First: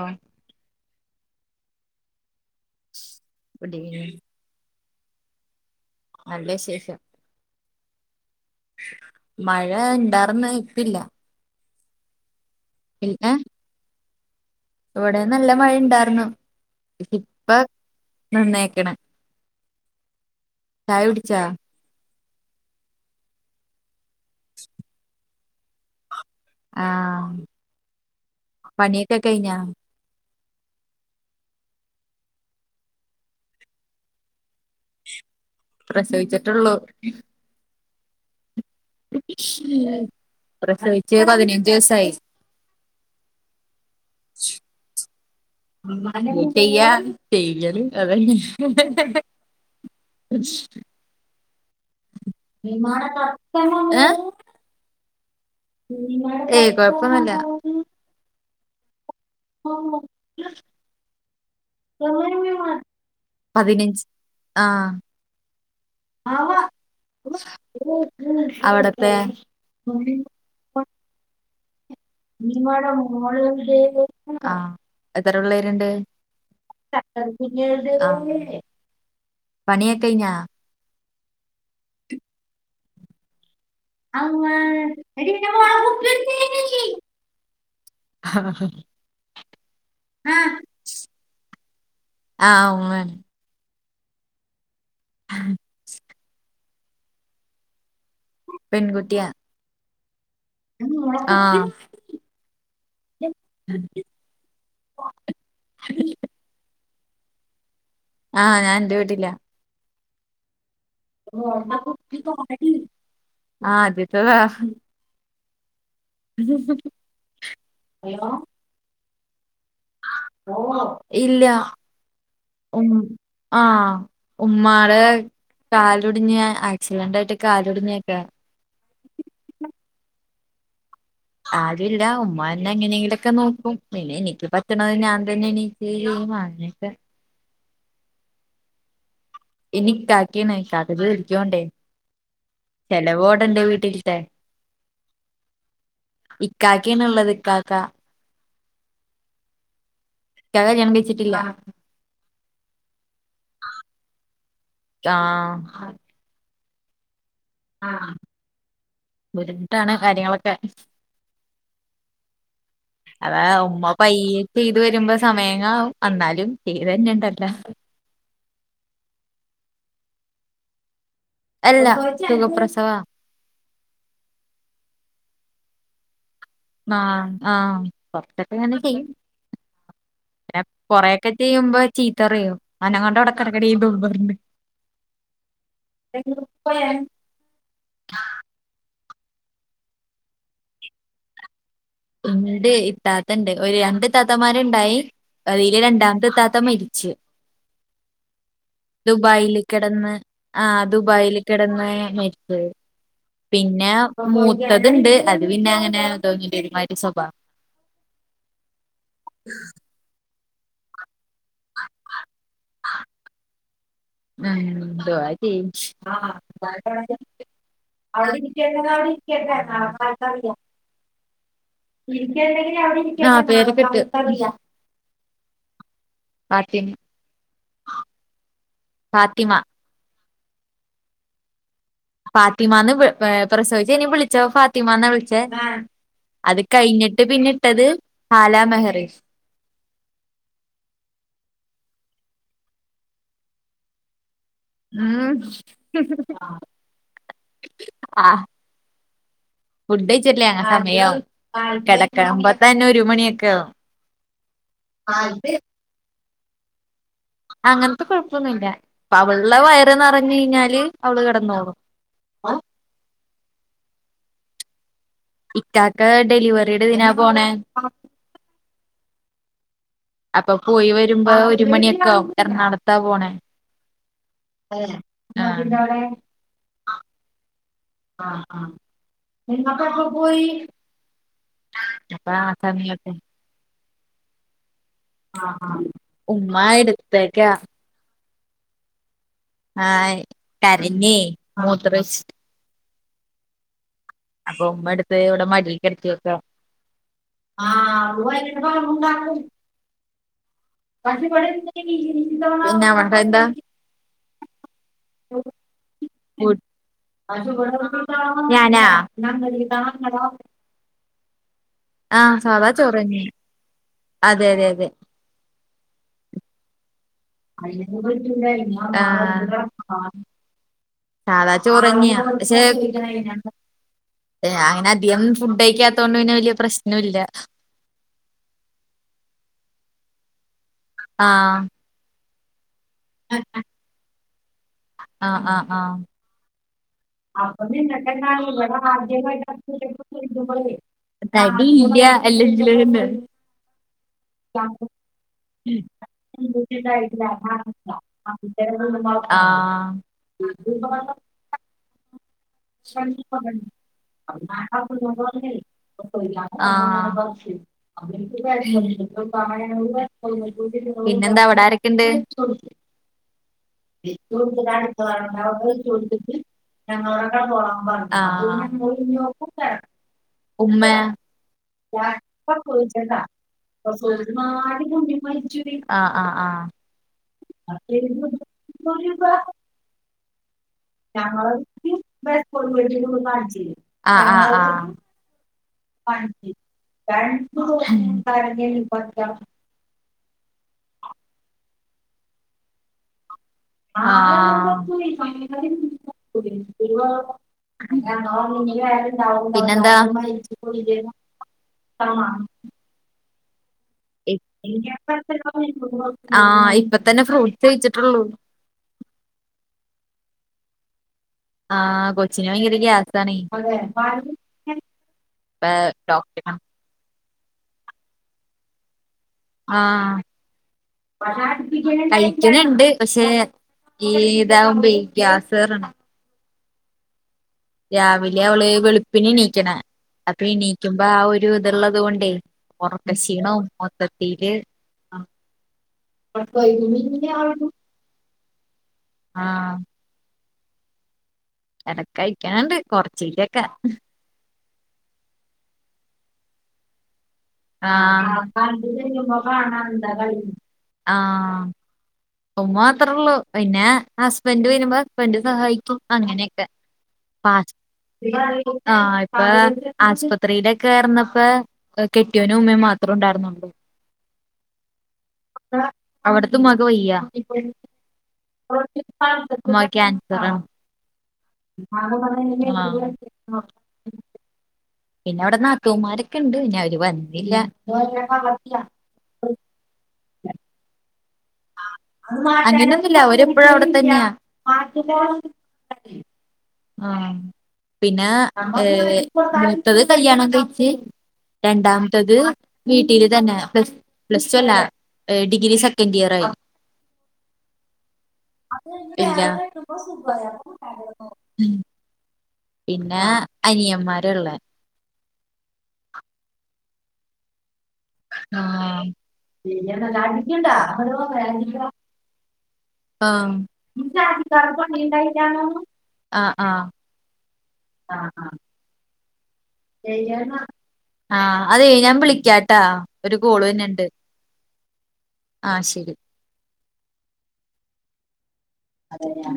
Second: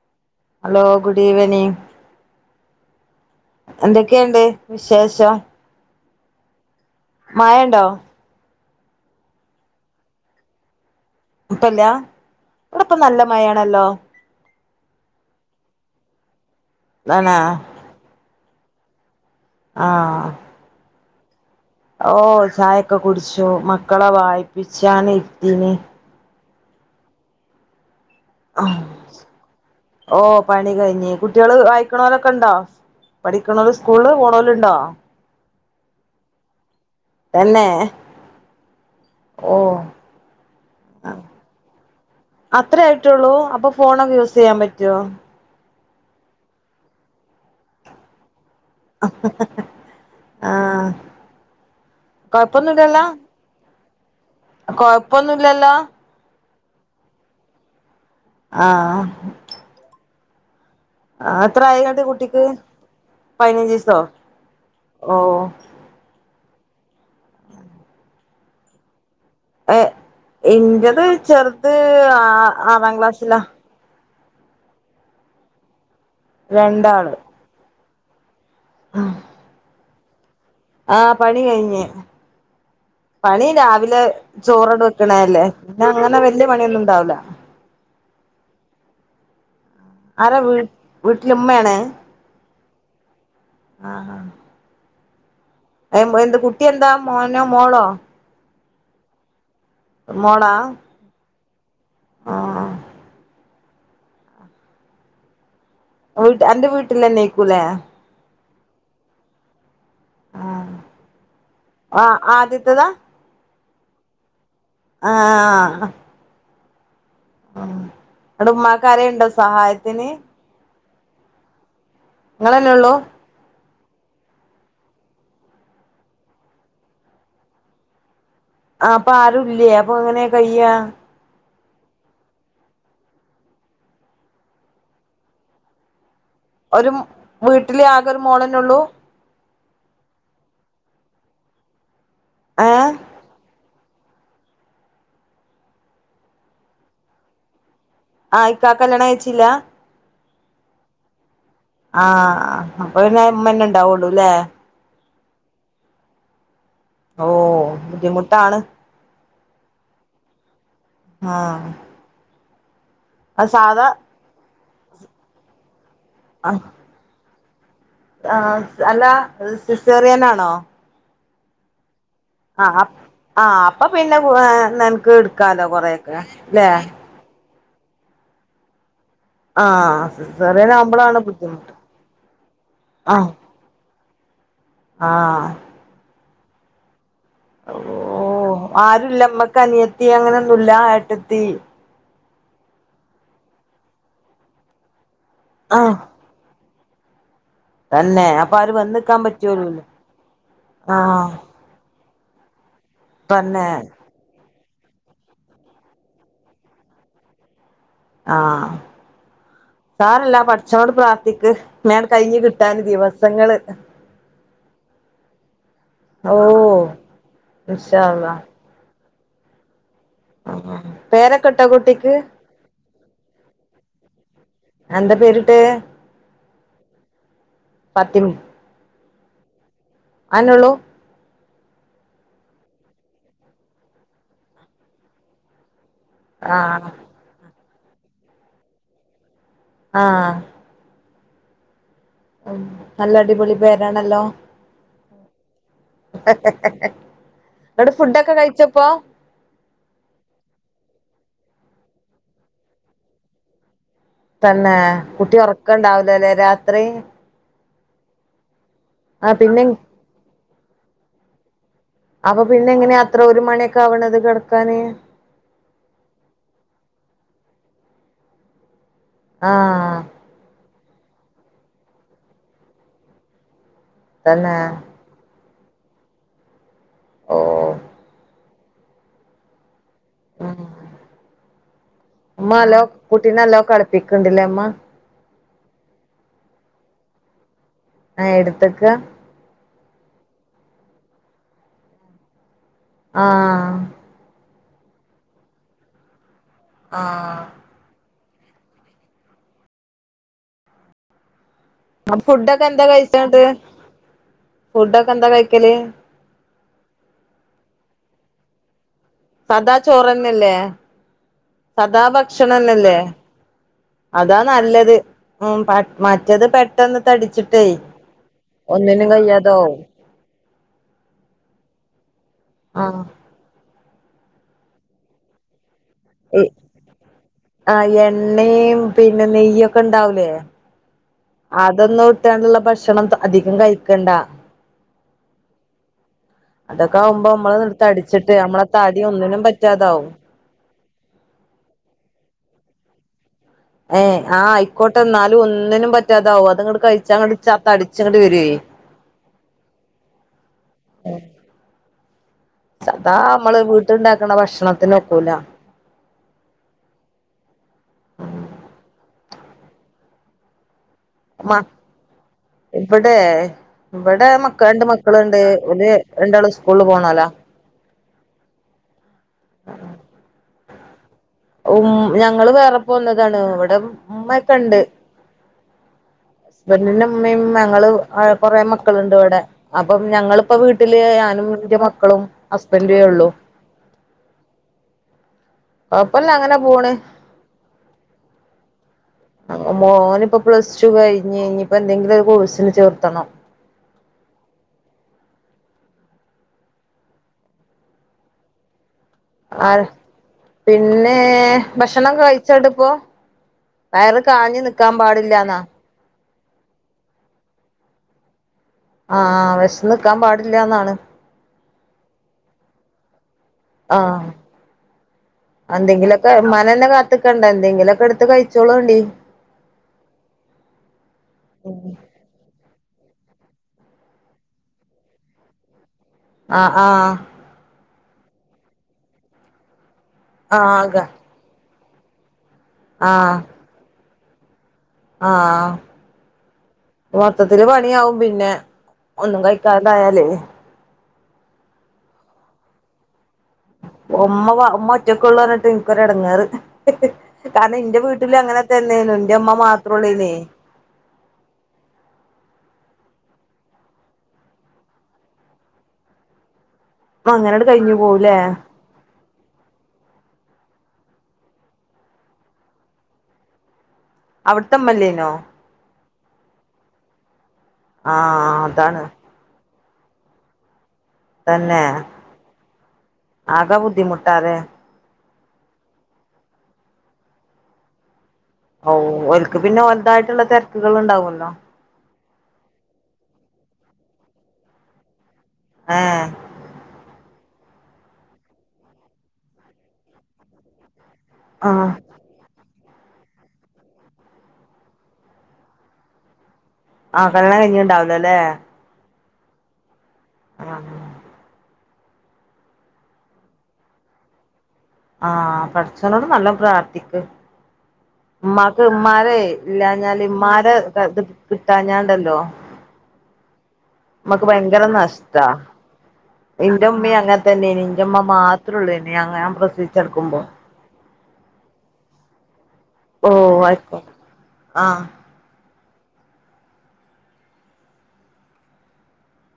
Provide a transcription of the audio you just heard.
ആ hello good evening good evening എന്തൊക്കെയുണ്ട് വിശേഷം നല്ല വിശേഷം മഴയുണ്ടോ മഴ ഇണ്ടാർന്ന് ഇപ്പില്ല ഇപ്പല്ല ഇവിടെ ഇപ്പ നല്ല പിന്നെ മഴയാണല്ലോ ഇവിടെ നല്ല മഴയ ഇണ്ടായിരുന്നു ആണോ നിന്നേ കണ്ണ് [unintelligible] ആ ചായ കുടിച്ചോ ഓ ചായയൊക്കെ കുടിച്ചു മക്കളെ വായിപ്പിച്ചാണ് ഇരിത്തീനി ആ പണിയക്കെ കഴിഞ്ഞേ ഓ പണി കഴിഞ്ഞഞ് കുട്ടികള് വായിക്കണോരൊക്കെ ഉണ്ടോ പഠിക്കണല് സ്കൂള് പോണല ഇണ്ടോ പ്രസവിച്ചിട്ടുള്ളൂ തന്നെ ഓ പ്രസവിച്ച് പതിനഞ്ച് ദിവസമായി അത്ര ആയിട്ടള്ളൂ അപ്പൊ ഫോണൊക്കെ യൂസ് ചെയ്യാൻ പറ്റേ ചെയ്യ ചെയ്യല് അത [unintelligible] ആഹ് [inaudible] [inaudible] കുഴപ്പന്നു ഏയ് കൊഴപ്പൊന്നുല്ല ആ [inaudible] ആ എത്ര ആയി കുട്ടിക്ക് പതിനഞ്ച് ദിവസോ ഓ ആ അവിടെ ഏ ഇന്റത് ചെറു ആ എത്രപിള്ളേരുണ്ട് രണ്ടാള് ആ ആ പണിയൊക്കെ കഴിഞ്ഞോക ആ പണി കഴിഞ്ഞ് പണി രാവ രാവിലെ അമ്മ ചോറോട് എടി വെക്കണല്ലേ എന്റെ മോളെ പിന്നെ കുപ്പി അങ്ങനെ വല്യ പണിയൊന്നും എടുത്തേക്ക്. ഇണ്ടാവുല ആ ആരാ വീ വീട്ടില ഉമ്മയാണ് ആഹ് ഉമ്മയാണ് ആ ആ എന്ത് കുട്ടി എന്താ മോനോ മോളോ പെൺകുട്ടിയ മോള ആ ആ മം അന്റെ വീട്ടിലെ നെയക്കൂലെ ആ ഞാൻ എന്റെ വീട്ടില ആ ആ ആദ്യത്തതാ ആ [inaudible] അ ഹലോ ഇവടെ ഉമ്മാക്കാരേണ്ടോ സഹായത്തിന് ഓ ഇല്ല ങ്ങെളെന്നൊള്ളു ആ ഉമ്മാടെ കാലോടിഞ് ആക്സിഡന്റായിട്ട് കാലൊടിഞ്ഞേക്ക കയ്യോ - ആരുല്ല ഉമ്മന്നെ എങ്ങനെയെങ്കിലൊക്കെ നോക്കും പിന്നെ എനിക്ക് പറ്റണ ഞാൻ തന്നെ എണീച്ച് [unintelligible] ട്ടില് ആകെ ഒരു മോളന്നൊള്ളൂ ഇനി ക്കാക്കേണ് കാക്കക്ക് ജോലിക്കോണ്ടേ ഏഹ് ചെലവോടെ എന്റെ വീട്ടിൽ ഇക്കാക്കാണ് ള്ളത് ഇക്കാക്ക ആ ഇക്കക്കല്യാണം കയ്ച്ചില്ല ഇക്കാക്ക കല്യാണം കഴിച്ചിട്ടില്ല ആ അപ്പൊ പിന്നെ മ്മന്നെ ണ്ടാവള്ളൂല്ലേ ആ ഓ ബുദ്ധിമുട്ടാണ് ബുദ്ധിമുട്ടാണ് കാര്യങ്ങളൊക്കെ ആഹ് അതാ അത് ഉമ്മ സാധാ പയ്യെ ചെയ്ത് വരുമ്പോ സമയങ്ങളാവും എന്നാലും ചെയ്ത് തര്ണ്ടല്ലോ ആ അല്ല സിസേറിയനാണോ അല്ല ആ സുഖപ്രസവാ ആ് അപ്പൊ പിന്നെ നിനക്ക് ഇട്ക്കാലോ കൊറെക്കെ ആ ആ കൊറച്ചൊക്കെ ങ്ങനെ ചെയ്യും ആഹ് പിന്നെ സിസേറിയനാവുമ്പളാണ് കൊറൊക്കെ ബുദ്ധിമുട്ട് ചെയ്യുമ്പോ ചീത്തറിയും അനങ്ങാണ്ടവിടെ കെടക്കെടി ന്നും പറഞ് [unintelligible] ആ [unintelligible] ഓ ആരുല്ലമ്മക്ക് അനിയത്തി അങ്ങനൊന്നുല്ല ഏട്ടത്തി ഇണ്ട് ഇത്താത്തണ്ട് ഒരു രണ്ട് താത്തമാര്ണ്ടായി അയില് ആഹ് രണ്ടാമത്തെ ഇത്താത്ത മരി ച്ച് തന്നെ അപ്പൊ ആര് വന്ന്ക്കാൻ ദുബായിൽ പറ്റൂലല്ലോ കെടന്ന് ആ ആഹ് ദുബായിൽ കെടന്ന് തന്നെ പിന്നെപ്പംമൂത് തുണ്ട് അത് പിന്നെ അങ്ങനെ അതെ ഒരുമാതിരി സ്വഭാവാ ആ സാരല്ല പടച്ചോനോട് പ്രാർഥി ക്ക് മേങ്ങട് കഴിഞ്ഞു കിട്ടൻ ദിവസങ്ങള് ഉംദുആ ചെയ്യ് ഓഹ് ഇൻഷാ അള്ളാ അവിടെരിക്ക പേരൊക്കെ ഇട്ടോ കുട്ടിക്ക് അവിടെക്ക [unintelligible] എന്ത പേര്ട്ടെ? ഫാത്തിമ ഫാത്തിമ ഫാത്തിമ അനുള്ളൂ ഫാത്തിമന്ന് പ്രസവിച്ച ഇനി വിളിച്ചോ ഫാത്തിമന്ന വിളിച്ചേ അത് ആഹ് കഴിഞ്ഞിട്ട് പിന്നെ ഇട്ടത് ഹാലാ മെഹറി ആഹ് ഉം നല്ല അടിപൊളി പേരാണല്ലോ ഉം ന്നട്ട് ഫുഡൊക്കെ ആഹ് കഴിച്ചപ്പോ ഫുഡച്ചല്ലേ സമയംആവും ആഹ് കിടക്കുമ്പത്തന്നെ ഒരു മണിയൊക്കെ ആവും തന്നെ കുട്ടി ഉറക്കണ്ടാവലല്ലേ രാത്രി അങ്ങൻത്തെ കൊഴപ്പൊന്നുല്ലപ്പ ആ അവളുടെ പിന്നെ വയറ് നിറഞ്ഞഞ് കഴിഞ്ഞാല് അവള് കിടന്നോളും. അപ്പൊ പിന്നെ എങ്ങനെയാ അത്ര ഒരു മണിയൊക്കെ ആവണത് കിടക്കാന്. ഇക്കക്കെ ഡെലിവറിയുടെ ദിനാ പോണേ ആഹ് അപ്പൊ പോയി വരുമ്പോ ഒരു മണിയക്കെ ആവും എറണാകുളത്താ പോണേ തന്നെ എന്തടെ ഓഹ് ആഹ ആഹ് സപ്പ പോ ഉം കപ്പസ [unintelligible] പ്പിക്കണ്ടില്ലേ അമ്മ ആഹ ഉമ്മ എടുത്തേക്കാ ആഹ എടുത്തക്ക? ആഹ് കരഞ്ഞേ മൂത്രയിച്ചിട്ട് ആഹ് അപ്പൊ ഉമ്മ എടുത്തു ഇവിടെ മടി കിടത്തി വെക്ക ആഹ് [unintelligible] [unintelligible] അ ഫുഡൊക്കെ എന്താ കഴിച്ചങ്ങട്ട് ഫുഡൊക്കെ എന്താ കഴിക്കല്? [inaudible] ഞാനാ സദാ ആഹ് സാദാ സദാഭക്ഷണംനല്ലേ? ചോറന്നെ അതാ അതെ അതെ അതെ നല്ലത് ഉം മറ്റത് പെട്ടെന്ന് തടിച്ചിട്ടേ [inaudible] ഒന്നിനും കയ്യാതാവും ആഹ് സാദാചോറെനയ പക്ഷെ ആഹ് [unintelligible] ഞാൻ അധികം ഫുഡക്ക ആ എണ്ണയും പിന്നെ നെയ്യൊക്കെ ഉണ്ടാവൂലേ? ആഹ് അതൊന്നും ഇട്ടാണ്ടുള്ള ഭക്ഷണം അധികം കഴിക്കണ്ട. ആഹ ആഹ ആഹ. അതൊക്കെ ആവുമ്പോ നമ്മളെ അപ്പൊപിന്ന തടിച്ചിട്ട് നമ്മളെ തടി ഒന്നിനും പറ്റാതാവും [unintelligible] തടിയില്ല [unintelligible] ഏ ആയിക്കോട്ടെ ന്നാലും ഒന്നിനും പറ്റാതാവു അത് ഇങ്ങട്ട ഉണ്ടായിട്ടില്ല കഴിച്ചാങ്ങട്ട് തടിച്ച്ങ്ങട്ട് വരുവേ. ആഹ് [inaudible] സദാ നമ്മള് വീട്ടുണ്ടാക്കണ ഭക്ഷണത്തിന ഒക്കൂല്ല ആഹ് പിന്നെന്താ അവിട മ ആരക്കെ ഇണ്ട് ഇവിടെ ഇവിടെ മക്ക രണ്ട് മക്കളുണ്ട് ഓല് രണ്ടാളും സ്കൂളിൽ പോണോലാ [unintelligible] ആഹ് ഉമ് ഞങ്ങള് വേറെ പോന്നതാണ് ഇവിടെ ചോദിച്ചു ഉമ്മക്കേണ്ട് മാറി ആഹ് ആഹ് പെണ്ണിന്റെ ഉമ്മയും ഞങ്ങള്ള് ആഹ് കൊറെേ മക്കളുണ്ട് ഒരു ഇവിടെ അപ്പം ഞങ്ങള്ള് ഇപ്പൊ വീട്ടില് ഞാനും ഞങ്ങളത് എന്റെ മക്കളും ബസ് ഹസ്ബൻഡേ കോഴിവട്ടിലൊന്ന് ഉള്ളൂ കാണിച്ചില്ലേ ഹും ഓനിപ്പം പ്ലസ് ടു കഴിഞ്ഞ് ഇനിപ്പോ എന്തെങ്കിലും ഒരു കോഴ്സിന് ചേർത്തണം ആഹ് അയ്യോ ആ പിന്നന്താ പിന്നെ ഭക്ഷണം കഴിച്ചോടി ഇപ്പോ വയറ് കാഞ്ഞ് നിക്കാൻ പാടില്ലാന്നാ ആഹ് ഇപ്പ തന്നെ ഫ്രൂട്ട്സ് കഴിച്ചിട്ടുള്ളൂ ആഹ് വിശന്ന് നിക്കാൻ പാടില്ലന്നാണ് ആഹ് കൊച്ചിനു ഭയങ്കര ഗ്യാസ്സാണേ ആഹ് ഡോക്റ്റ എക്കണ്ട എന്തെങ്കിലൊക്കെ എടുത് കഴിച്ചോളോണ്ടി ആഹ് കഴിക്കണ്ണ്ണ്ട് പക്ഷെ ഈ ഇതാവുമ്പ ഈ ഗ്യാസ് കെറണ് അഹ് ആഹ് രാവിലെ അവള് വെളുപ്പിന് എനീക്കണ അപ്പൊ ആഹ് എണീക്കുമ്പോ ആ ഒരു ഇത്ളളത് കൊണ്ട് ഒറക്ക ക്ഷീണവും മൊത്തത്തീൽ ആ മൊത്തത്തിൽ പണിയാവും പിന്നെ ഒന്നും കഴിക്കാണ്ടായാലേ എടക്ക് കഴിക്കാനുണ്ട് കൊറച്ചക്കേ ഉമ്മ ഉമ്മ ഒറ്റക്കെ ഉള്ളു പറഞ്ഞിട്ട് എനിക്കൊരു ഇടങ്ങേർ ആഹ് ഉമ്മ മാത്രള്ളേനേ ആഹ് ഉമ്മ മാത്രേള്ളു പിന്നെ ഹസ്ബൻഡ് വരുമ്പോ ഹസ്ബൻഡ് സഹായിക്കും അങ്ങനെക്കെ അങ്ങനെട് പാച്ച് കഴിഞ്ഞു പോവുലേ ആഹ് അപ്പ ആസ്പത്രിയിലക്കെ ർനപേ കെട്ടിയോനും ഉമ്മയും മാത്രം ഉണ്ടായിരുന്നുള്ളൂ അവിടത്തുമ്മല്ലേനോ അവിടത്തെ ഉമ്മാക്ക് വയ്യാ ആഹ് അതാണ് ഉമ്മാക്ക് ക്യാൻസറാണ് തന്നെ ആഹ് ആകെ ബുദ്ധിമുട്ടാലെ പിന്നെ അവിടെ നാത്തൂന്മാരൊക്കെ ഇണ്ട് പിന്നെ അവര് വനീലാ ഓഹ് ഒർക്ക് പിന്നെ ഓരതായിട്ടുള്ള തിരക്കുകൾ ഉണ്ടാവല്ലോ അങ്ങനെയൊന്നില്ല ഓവരേപ്പഴും അവിടെ തന്നയാ ആഹ് ആഹ് പിന്നെ ഏ മൂത്തത് കല്യാണം കഴിച്ച് ആഹ് രണ്ടാമത്തത് വീട്ടില് തന്നെ പ്ലസ് പ്ലസ് ടു അല്ല ഡിഗ്രി സെക്കൻഡിയർ ആയി ആഹ് കല്ണം കഴഞ്ഞുണ്ടാവല്ലല്ലേ ഇല്ല പിന്നെ അനിയന്മാരള്ളേ ആഹ് പടച്ചോനോട് നല്ല പ്രാർത്ഥിക്ക് ഉമ്മാക്ക് ആഹ് ഉമ്മാരെ പിന്നെല്ലണ്ട ഇല്ലാഞ്ഞാല് അടിക്കണ്ട ഉമ്മാരെ [unintelligible] ഇത് കിട്ടാഞ്ഞാണ്ടല്ലോ ആ ഇന്റെമ്മീം അങ്ങെൻത്തെന്നേനീ ഇന്റെമ്മ ആഹ് മാത്രോള്ളയ്നീ ഞാൻ പ്രസവിച്ചു കെടക്കുമ്പോ ആ അതയ് ഞാൻ വിളിക്കാട്ടോ ഓ ഒരു കോളു വര്ണ് ണ്ട് ആയിക്കോട്ടെ ആഹ് ആ ശെരി അതാരാ